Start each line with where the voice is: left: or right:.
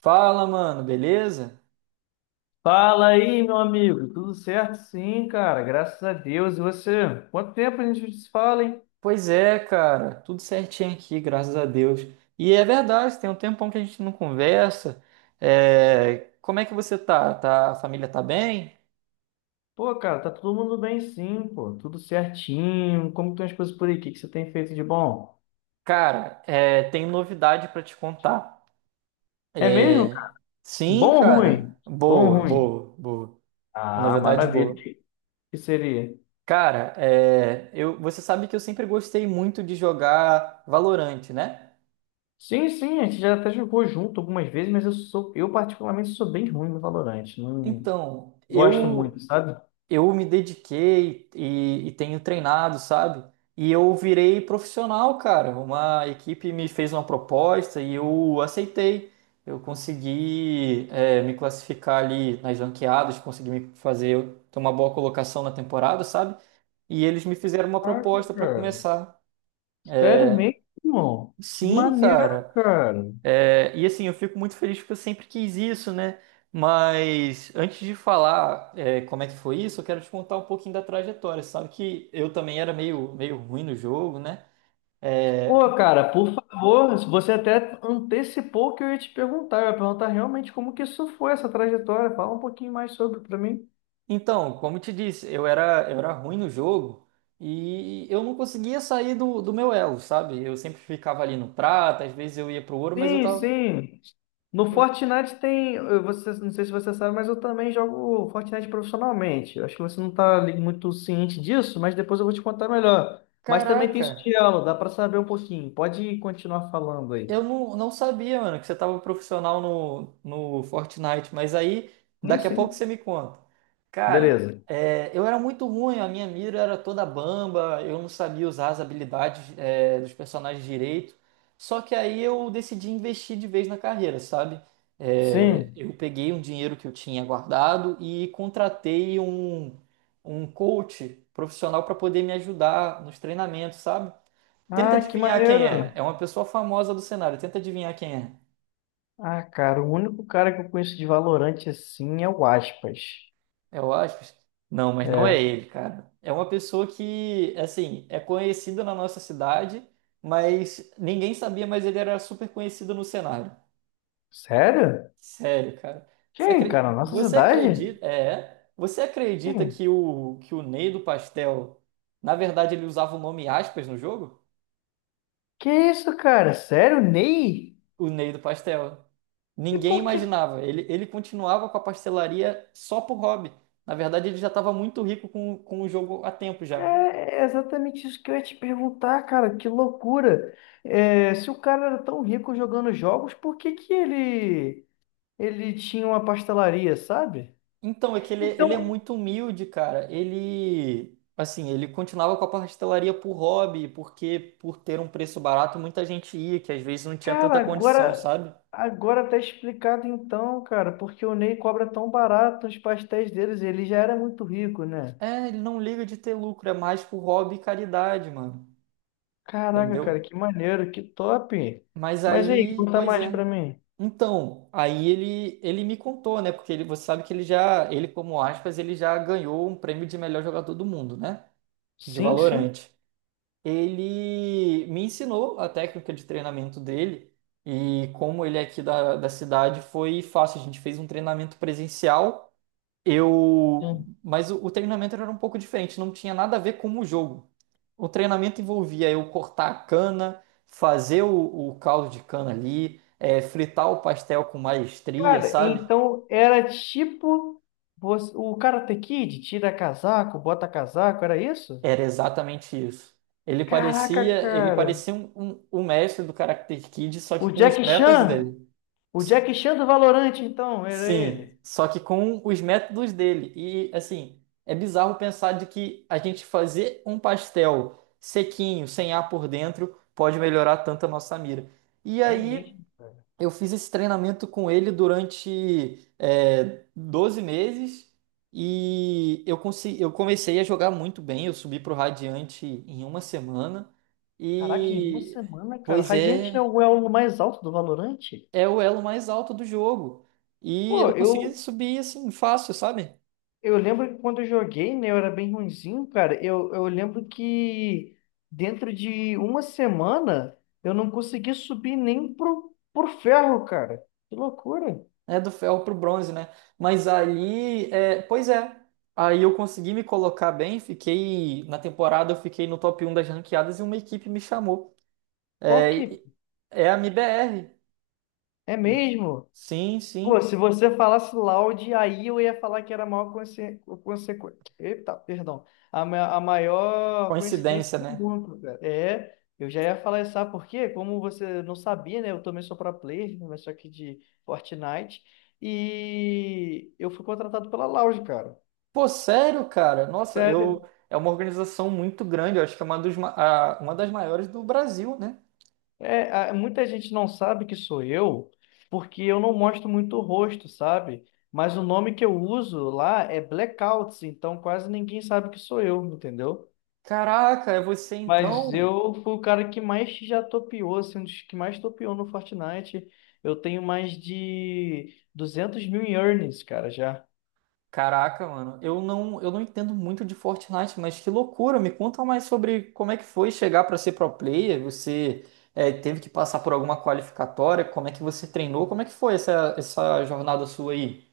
right: Fala, mano, beleza?
left: Fala aí, meu amigo. Tudo certo? Sim, cara. Graças a Deus. E você? Quanto tempo a gente se fala, hein?
right: Pois é, cara, tudo certinho aqui, graças a Deus. E é verdade, tem um tempão que a gente não conversa. Como é que você tá? A família tá bem?
left: Pô, cara, tá todo mundo bem sim, pô. Tudo certinho. Como estão as coisas por aí? O que que você tem feito de bom?
right: Cara, tem novidade pra te contar.
left: É mesmo,
right: É,
left: cara?
right: Sim,
left: Bom ou
right: cara.
left: ruim? Bom ou
right: Boa,
left: ruim?
right: boa, boa. Uma
left: Ah,
right: novidade
left: maravilha.
right: boa.
left: Que que seria?
right: Cara, você sabe que eu sempre gostei muito de jogar Valorant, né?
left: Sim, sim, a gente já até jogou junto algumas vezes, mas eu particularmente sou bem ruim no Valorant. Não
right: Então,
left: gosto
right: eu
left: muito, sabe?
right: eu me dediquei e tenho treinado, sabe? E eu virei profissional, cara. Uma equipe me fez uma proposta e eu aceitei. Eu consegui, me classificar ali nas ranqueadas, consegui me fazer ter uma boa colocação na temporada, sabe? E eles me fizeram uma
left: Caraca,
right: proposta para
left: cara.
right: começar.
left: Sério mesmo, irmão? Que
right: Sim,
left: maneiro,
right: cara.
left: cara.
right: E assim, eu fico muito feliz porque eu sempre quis isso, né? Mas antes de falar, como é que foi isso, eu quero te contar um pouquinho da trajetória. Você sabe que eu também era meio ruim no jogo, né? É,
left: Pô, cara, por favor, você até antecipou o que eu ia te perguntar. Eu ia perguntar realmente como que isso foi, essa trajetória. Fala um pouquinho mais sobre pra mim.
right: então, como eu te disse, eu era ruim no jogo e eu não conseguia sair do meu elo, sabe? Eu sempre ficava ali no prata, às vezes eu ia pro ouro, mas eu
left: Sim,
right: tava,
left: sim. No Fortnite tem, você, não sei se você sabe, mas eu também jogo Fortnite profissionalmente. Eu acho que você não está muito ciente disso, mas depois eu vou te contar melhor. Mas também tem
right: caraca.
left: sutiã, dá para saber um pouquinho. Pode continuar falando aí.
right: Eu não sabia, mano, que você tava profissional no Fortnite, mas aí
left: Sim,
right: daqui a pouco
left: sim.
right: você me conta. Cara,
left: Beleza.
right: eu era muito ruim, a minha mira era toda bamba, eu não sabia usar as habilidades, dos personagens direito. Só que aí eu decidi investir de vez na carreira, sabe?
left: Sim.
right: Eu peguei um dinheiro que eu tinha guardado e contratei um coach profissional para poder me ajudar nos treinamentos, sabe? Tenta
left: Ah, que
right: adivinhar quem é. É
left: maneiro.
right: uma pessoa famosa do cenário. Tenta adivinhar quem é.
left: Ah, cara, o único cara que eu conheço de Valorante assim é o Aspas.
right: É o Aspas? Não, mas não é
left: É.
right: ele, cara. É uma pessoa que, assim, é conhecida na nossa cidade, mas ninguém sabia, mas ele era super conhecido no cenário.
left: Sério?
right: Sério, cara.
left: Quem, cara? Nossa
right: Você
left: cidade?
right: acredita, você acredita
left: Quem?
right: que o Ney do Pastel, na verdade, ele usava o nome Aspas no jogo?
left: Que isso, cara? Sério, Ney?
right: O Ney do Pastel.
left: E
right: Ninguém
left: por que?
right: imaginava. Ele continuava com a pastelaria só por hobby. Na verdade, ele já estava muito rico com o jogo há tempo
left: É
right: já.
left: é exatamente isso que eu ia te perguntar, cara. Que loucura. É, se o cara era tão rico jogando jogos, por que que ele tinha uma pastelaria, sabe?
right: Então, é que ele é
left: Então,
right: muito humilde, cara. Ele, assim, ele continuava com a pastelaria por hobby, porque por ter um preço barato, muita gente ia, que às vezes não tinha tanta
left: cara,
right: condição,
left: agora,
right: sabe?
left: agora tá explicado então, cara, porque o Ney cobra tão barato os pastéis deles, ele já era muito rico, né?
right: Ele não liga de ter lucro, é mais por hobby e caridade, mano.
left: Caraca, cara,
right: Entendeu?
left: que maneiro, que top.
right: Mas
left: Mas aí,
right: aí,
left: conta
right: pois
left: mais
right: é.
left: pra mim.
right: Então, aí ele me contou, né? Porque ele, você sabe que ele como aspas, ele já ganhou um prêmio de melhor jogador do mundo, né? De
left: Sim, sim.
right: Valorant. Ele me ensinou a técnica de treinamento dele e como ele é aqui da cidade foi fácil. A gente fez um treinamento presencial.
left: Sim.
right: Mas o treinamento era um pouco diferente, não tinha nada a ver com o jogo. O treinamento envolvia eu cortar a cana, fazer o caldo de cana ali, fritar o pastel com maestria,
left: Cara,
right: sabe?
left: então era tipo o Karate Kid, tira casaco, bota casaco, era isso?
right: Era exatamente isso. Ele
left: Caraca,
right: parecia, ele
left: cara.
right: parecia um mestre do Karate Kid, só que
left: O
right: com os
left: Jack
right: métodos
left: Chan,
right: dele.
left: o Jack Chan do Valorante, então, era ele.
right: Sim, só que com os métodos dele. E assim, é bizarro pensar de que a gente fazer um pastel sequinho, sem ar por dentro, pode melhorar tanto a nossa mira. E
left: É
right: aí
left: mesmo.
right: eu fiz esse treinamento com ele durante 12 meses e eu comecei a jogar muito bem. Eu subi para o Radiante em uma semana
left: Caraca, em uma
right: e,
left: semana, cara. O
right: pois
left: Radiant é
right: é,
left: o elo mais alto do Valorant?
right: é o elo mais alto do jogo. E
left: Pô,
right: eu consegui
left: eu,
right: subir assim fácil, sabe?
left: eu lembro que quando eu joguei, né, eu era bem ruinzinho, cara. Eu lembro que dentro de uma semana eu não consegui subir nem pro ferro, cara. Que loucura.
right: É do ferro para o bronze, né? Mas aí, pois é, aí eu consegui me colocar bem. Fiquei na temporada, eu fiquei no top um das ranqueadas e uma equipe me chamou.
left: Qual
right: É,
left: que
right: e- é a MIBR.
left: é mesmo?
right: Sim,
left: Pô,
right: sim.
left: se você falasse Loud, aí eu ia falar que era a maior consequência. Eita, perdão. A maior coincidência
right: Coincidência,
left: do
right: né?
left: mundo, cara. É, eu já ia falar isso, sabe por quê? Como você não sabia, né? Eu também sou pro player, né, mas só que de Fortnite. E eu fui contratado pela Loud, cara.
right: Pô, sério, cara? Nossa, eu
left: Sério.
right: é uma organização muito grande. Eu acho que é uma, dos, ma- a- uma das maiores do Brasil, né?
left: É, muita gente não sabe que sou eu, porque eu não mostro muito o rosto, sabe? Mas o nome que eu uso lá é Blackouts, então quase ninguém sabe que sou eu, entendeu?
right: Caraca, é você
left: Mas
right: então?
left: eu fui o cara que mais já topeou, assim, um dos que mais topeou no Fortnite. Eu tenho mais de 200 mil em earnings, cara, já.
right: Caraca, mano. Eu não entendo muito de Fortnite, mas que loucura. Me conta mais sobre como é que foi chegar pra ser pro player. Você teve que passar por alguma qualificatória? Como é que você treinou? Como é que foi essa jornada sua aí?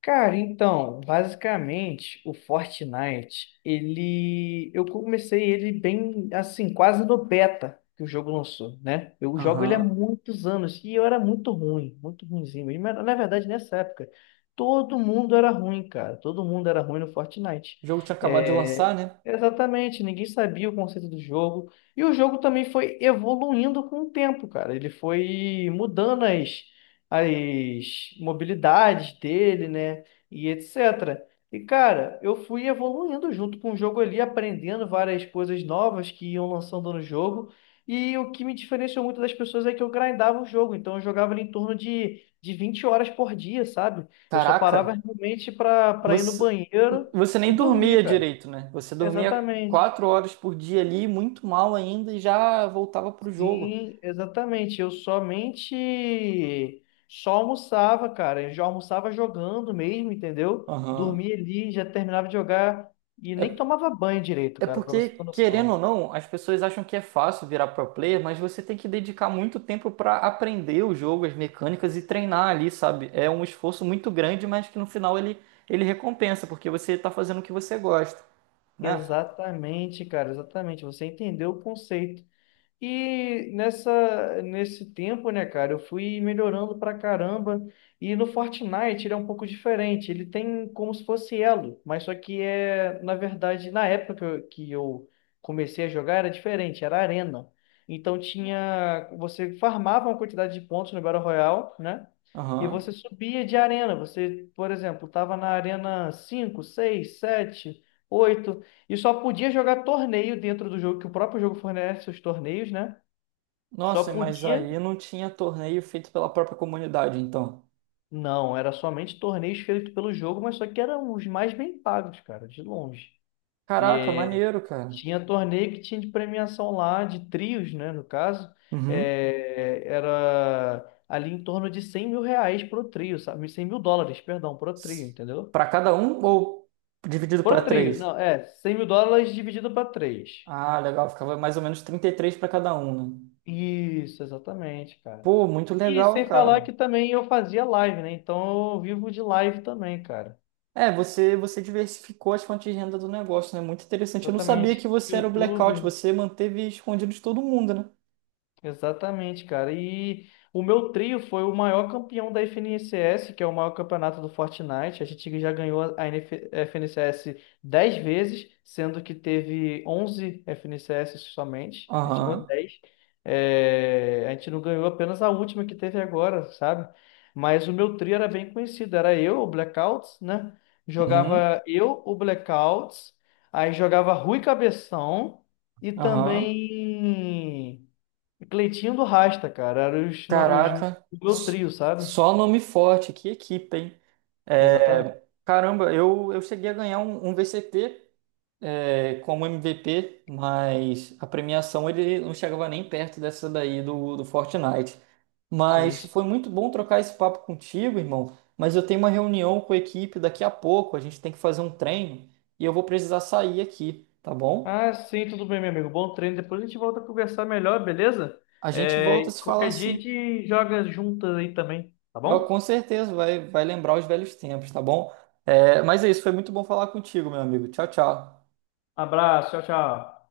left: Cara, então, basicamente, o Fortnite, ele, eu comecei ele bem, assim, quase no beta que o jogo lançou, né? Eu jogo ele há
right: Aham.
left: muitos anos e eu era muito ruim, muito ruinzinho. E, mas, na verdade, nessa época, todo mundo era ruim, cara. Todo mundo era ruim no Fortnite.
right: O jogo tinha acabado de lançar,
left: É,
right: né?
left: exatamente, ninguém sabia o conceito do jogo. E o jogo também foi evoluindo com o tempo, cara. Ele foi mudando as mobilidades dele, né? E etc. E, cara, eu fui evoluindo junto com o jogo ali, aprendendo várias coisas novas que iam lançando no jogo. E o que me diferenciou muito das pessoas é que eu grindava o jogo. Então, eu jogava ali em torno de 20 horas por dia, sabe? Eu só parava
right: Caraca,
left: realmente para ir no
right: você,
left: banheiro
right: você
left: e
right: nem dormia
left: dormir, cara.
right: direito, né? Você dormia
left: Exatamente.
right: 4 horas por dia ali, muito mal ainda, e já voltava pro jogo.
left: Sim, exatamente. Eu somente só almoçava, cara. Eu já almoçava jogando mesmo, entendeu?
right: Aham.
left: Dormia ali, já terminava de jogar e nem
right: É,
left: tomava banho direito,
right: é
left: cara, pra você ter
right: porque, querendo
left: noção.
right: ou não, as pessoas acham que é fácil virar pro player, mas você tem que dedicar muito tempo para aprender o jogo, as mecânicas e treinar ali, sabe? É um esforço muito grande, mas que no final ele, recompensa, porque você tá fazendo o que você gosta, né?
left: Exatamente, cara, exatamente. Você entendeu o conceito. E nessa, nesse tempo, né, cara, eu fui melhorando pra caramba. E no Fortnite ele é um pouco diferente. Ele tem como se fosse elo, mas só que é, na verdade, na época que eu comecei a jogar era diferente, era arena. Então tinha, você farmava uma quantidade de pontos no Battle Royale, né? E você
right: Aham.
left: subia de arena. Você, por exemplo, estava na arena 5 6 7 8 e só podia jogar torneio dentro do jogo, que o próprio jogo fornece os torneios, né? Só
right: Nossa, mas
left: podia.
right: aí não tinha torneio feito pela própria comunidade, então.
left: Não, era somente torneios feitos pelo jogo, mas só que eram os mais bem pagos, cara, de longe. E
right: Caraca, maneiro, cara.
left: tinha torneio que tinha de premiação lá, de trios, né? No caso,
right: Uhum.
left: era ali em torno de 100 mil reais pro trio, sabe? 100 mil dólares, perdão, pro trio,
right: S-
left: entendeu?
right: Pra cada um ou dividido pra
left: Pro trio,
right: três?
left: não, é, 100 mil dólares dividido para 3.
right: Ah, legal, ficava mais ou menos 33 pra cada um, né?
left: Isso, exatamente, cara.
right: Pô, muito
left: E
right: legal,
left: sem falar
right: cara.
left: que também eu fazia live, né? Então eu vivo de live também, cara.
right: É, você diversificou as fontes de renda do negócio, né? Muito interessante. Eu não sabia que
left: Exatamente.
right: você era o blackout,
left: YouTube.
right: você manteve escondido de todo mundo, né?
left: Exatamente, cara. E o meu trio foi o maior campeão da FNCS, que é o maior campeonato do Fortnite. A gente já ganhou a NF FNCS 10 vezes, sendo que teve 11 FNCS somente. A gente ganhou
right: Aham.
left: dez. É, a gente não ganhou apenas a última que teve agora, sabe? Mas o meu trio era bem conhecido. Era eu, o Blackouts, né?
right: Uhum.
left: Jogava eu, o Blackouts. Aí jogava Rui Cabeção e
right: Aham.
left: também. Cleitinho do Rasta, cara. Era os, os do
right: Caraca.
left: meu trio, sabe?
right: Só nome forte, que equipe, hein?
left: Exatamente.
right: Caramba, eu cheguei a ganhar um, VCT como MVP, mas a premiação ele não chegava nem perto dessa daí do Fortnite.
left: Sim,
right: Mas
left: isso.
right: foi muito bom trocar esse papo contigo, irmão. Mas eu tenho uma reunião com a equipe daqui a pouco, a gente tem que fazer um treino e eu vou precisar sair aqui, tá bom?
left: Ah, sim, tudo bem, meu amigo. Bom treino. Depois a gente volta a conversar melhor, beleza?
right: A gente volta a
left: É,
right: se falar
left: qualquer dia a
right: assim.
left: gente joga juntas aí também, tá bom?
right: Com certeza vai lembrar os velhos tempos, tá bom? Mas é isso, foi muito bom falar contigo, meu amigo. Tchau, tchau.
left: Abraço, tchau, tchau.